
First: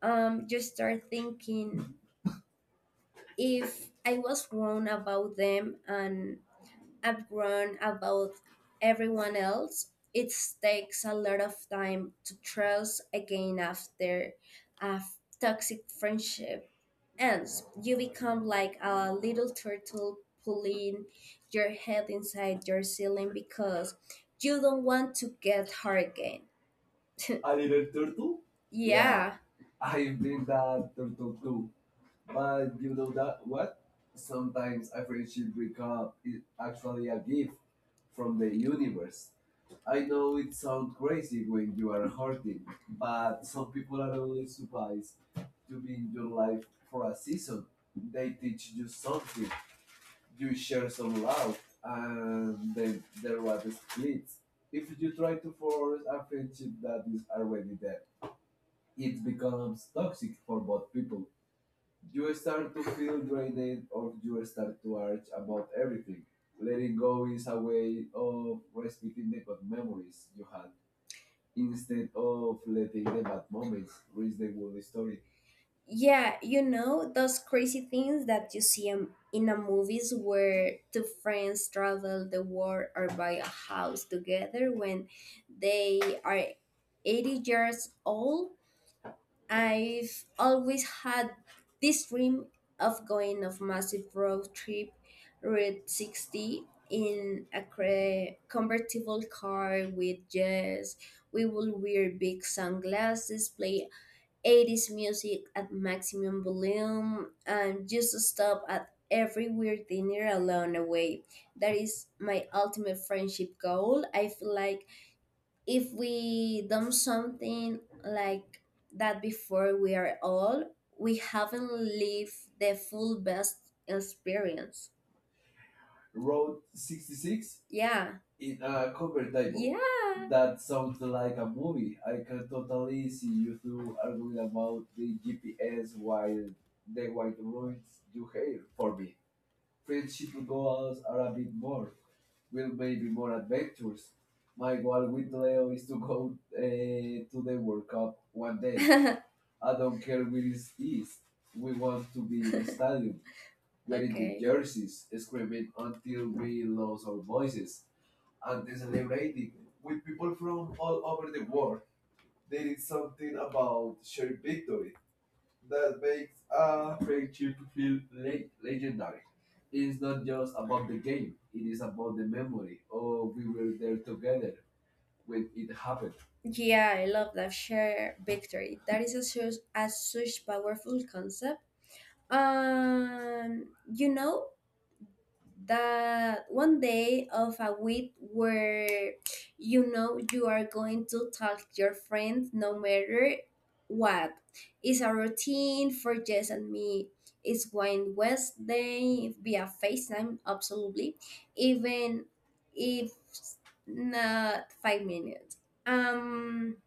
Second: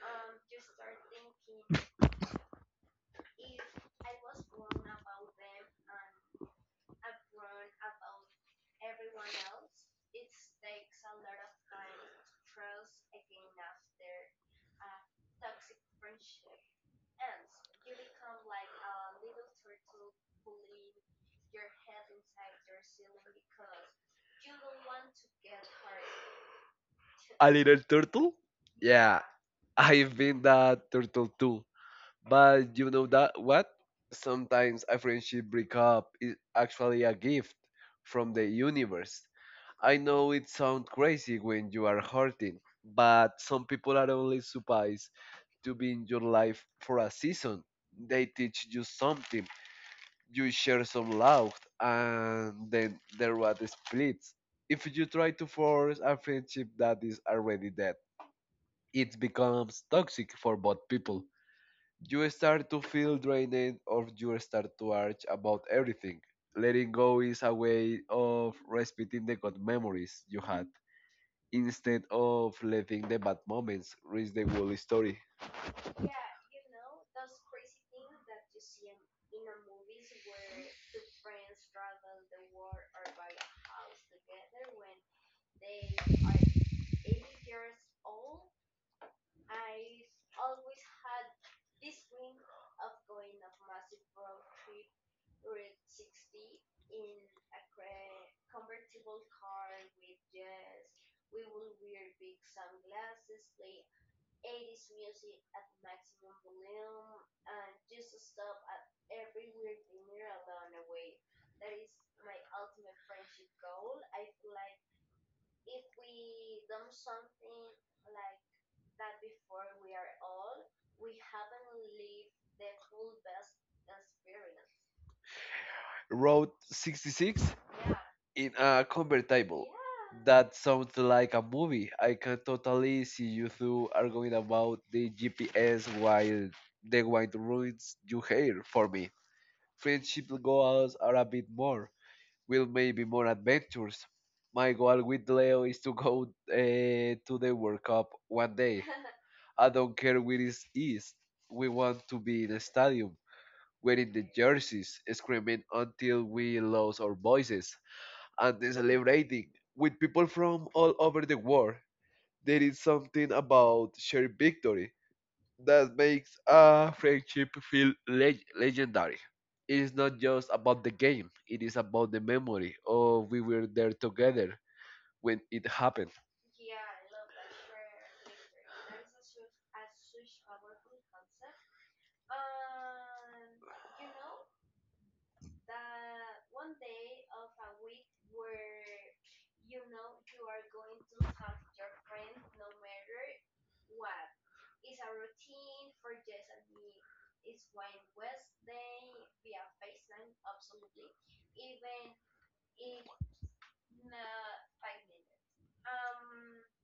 You start thinking if I was wrong about them and I've grown about everyone else. It takes a lot of time to trust again after a toxic friendship ants, you become like a little turtle pulling your head inside your ceiling because you don't want to get hurt again. (laughs)
A
A
little
little
turtle?
turtle? Yeah,
Yeah,
yeah.
I've
I've
been
been that
that turtle
turtle
too.
too. But
But you
you
know
know
that
that
what? Sometimes
sometimes
a
a
friendship
friendship
breakup
breakup
is
is
actually a
a gift
gift from
from
the
the
universe.
universe.
I
I
know
know
it
it
sounds
sounds
crazy
crazy
when
when
you
you
are
are
hurting,
hurting,
but
but
some people
people
are
are
only
always
supposed
supposed to
to be
be
in
in
your
your life
life for
for
a
a
season.
season.
They
They
teach
teach
you
you
something,
something,
you
you
share
share
some
some
love,
love
and
and
then
then
the
there
road
was a split.
splits.
If
If you
you
try
try
to
to
force
force
a
a
friendship
friendship
that
that
is
is
already
already
dead,
dead,
it
it
becomes
becomes toxic
toxic for
for
both
both
people.
people.
You
You
start
start
to
to
feel
feel
drained,
drained
or
or
you
you
start
start
to
to
argue
argue
about
about
everything.
everything.
Letting
Letting
go
go
is
is
a
a
way
way
of
of
respecting
respecting
the
the good
good memories
memories
you
you
had
had
instead
instead
of
of
letting
letting
the
the
bad
bad moments
moments reach
reach
the
the
whole
whole story.
story.
Yeah, you know, those crazy things that you see in the movies where two friends travel the world or buy a house together when they are 80 years old. I've always had this dream of going on a massive road trip Route 60 in a convertible car with jazz. We will wear big sunglasses, play 80s music at maximum volume and just stop at every weird dinner along the way. That is my ultimate friendship goal. I feel like if we done something like that before we are all, we haven't lived the full best experience.
Road
Road
66
66. Yeah,
in
in
a
a cover table.
convertible.
Yeah.
That
That sounds
sounds
like
like
a
a movie.
movie.
I
I
can
can totally
totally see
see
you
you
two
two
arguing
arguing about
about the
the
GPS
GPS while
while the
the white
wind
ruins
ruins your
do hair
hair for
for me.
me.
Friendship
Friendship goals
goals
are
are
a
a
bit
bit more,
more, will
will
maybe
maybe
more
more adventures.
adventures.
My
My goal
goal
with
with
Leo
Leo
is
is
to
to
go
go
to
to
the
the
World
World
Cup
Cup
one
one day.
day.
(laughs)
(laughs) I
I
don't
don't care
care
where
where
it
it is.
is.
We
We
want
want to
to
be
be
in
in a
the stadium,
stadium
wearing the
wearing the
okay,
jerseys,
jerseys,
screaming
screaming
until
until we
we lose
lose our
our voices,
voices,
and
and then
celebrating
celebrating.
with people
People
from
from
all
all
over
over
the
the world.
world. There is
It's
something
something about
about shared
shared victory
victory that
that
makes
makes
a
a
friendship
friendship
feel
feel legendary.
legendary. It is
It's
not
not just
just about
about
the
the game,
game,
it
it is
is
about
about
the
the
memory
memory. Oh,
of we
we
were
were
there
there together
together when
when
it
it happened.
happened.
Yeah, I love that shared victory. That is a such powerful concept. Um, you know, that one day of a week where you know you are going to talk to your friends no matter what. It's a routine for Jess and me. It's when Wednesday via FaceTime, absolutely, even if not 5 minutes. Um,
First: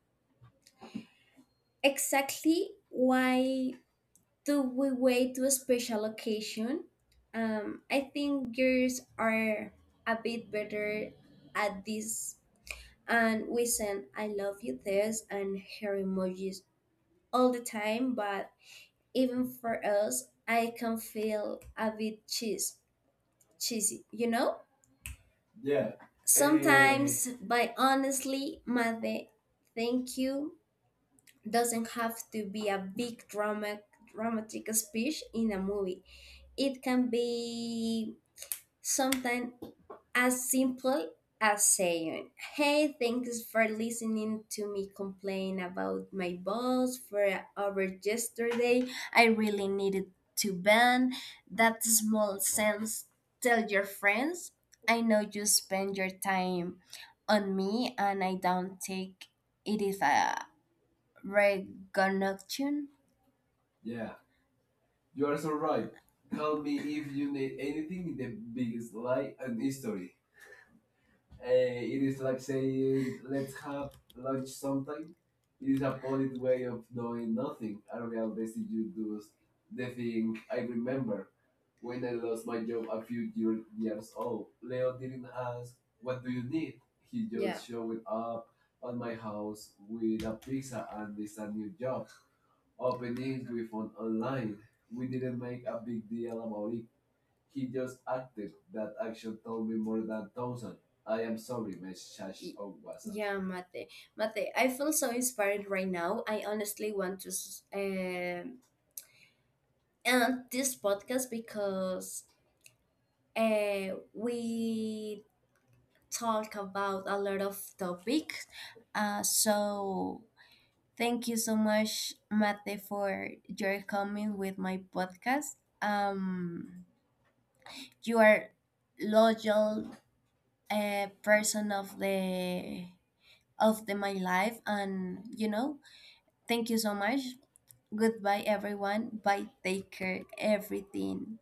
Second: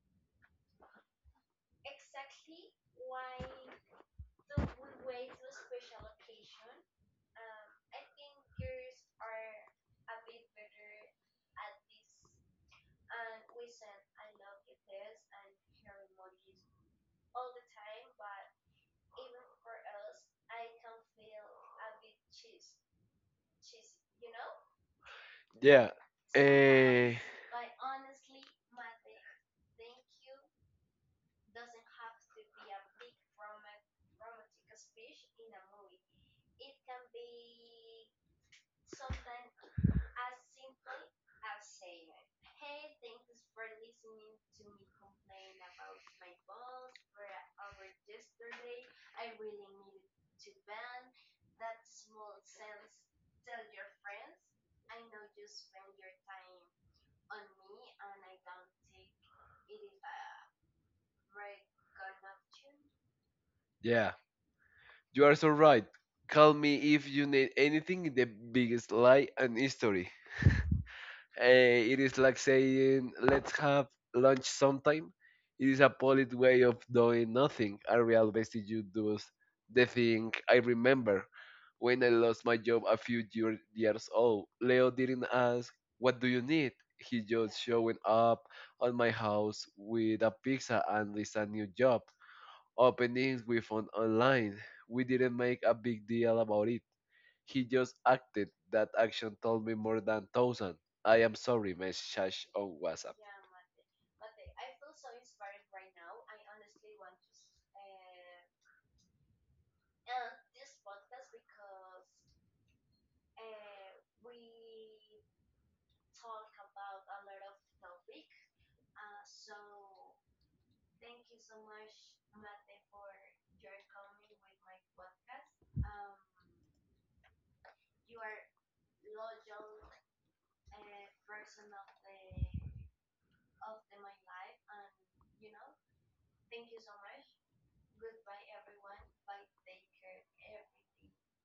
exactly why do we wait to a special occasion? I think girls are a bit better at this, and we send "I love you" this and her emojis all the time. But even for us, I can feel a bit cheesy, you know. Yeah.
Yeah. Eh,
Sometimes, by honestly, Made, thank you doesn't have to be a big dramatic speech in a movie. It can be something as simple as saying, "Hey, thanks for listening to me complain about my boss for over yesterday. I really needed to vent." That small sense, tell your friends, I know you spend your time on me and I don't take it is a recognition.
yeah. You
You
are
are
so
so
right.
right.
Call
Call me
me if
if
you
you
need
need
anything
anything,
the
the
biggest
biggest
lie
lie
and
in
history.
history.
It
It
is
is
like
like
saying,
saying,
let's
let's
have
have
lunch
lunch
sometime.
sometime.
It
It
is
is
a
a
polite
polite
way
way
of
of
doing
doing
nothing.
nothing.
A
A real
real
message
vestige
you do
does
the
the thing
thing
I
I
remember
remember
when
when
I
I
lost
lost
my
my
job
job a few year,
years
years
old.
old.
Leo
Leo
didn't
didn't
ask,
ask,
what
what
do
do
you
you
need?
need?
He
He yeah,
just
just
showing
showed
up
up
at
at
my
my
house
house
with
with
a
a
pizza
pizza
and
and
it's
this
a
a
new
new
job.
job.
Openings
Opening
we
we
found
found online.
online. We
We
didn't
didn't
make
make
a
a
big
big
deal
deal
about
about
it.
it,
He
he
just
just
acted.
acted.
That
That
action
action
told
told
me
me
more
more
than
than
1,000.
thousand.
I
I
am
am
sorry,
sorry, Miss Shash
message on
Owasa.
WhatsApp.
Yeah, Mate. Mate, I feel so inspired right now. I honestly want to end this podcast because uh, we talk about a lot of topics. So thank you so much, Mate, for your coming with my podcast. Um, you are loyal person of the my life, and you know, thank you so much. Goodbye everyone. Bye. Take care everything.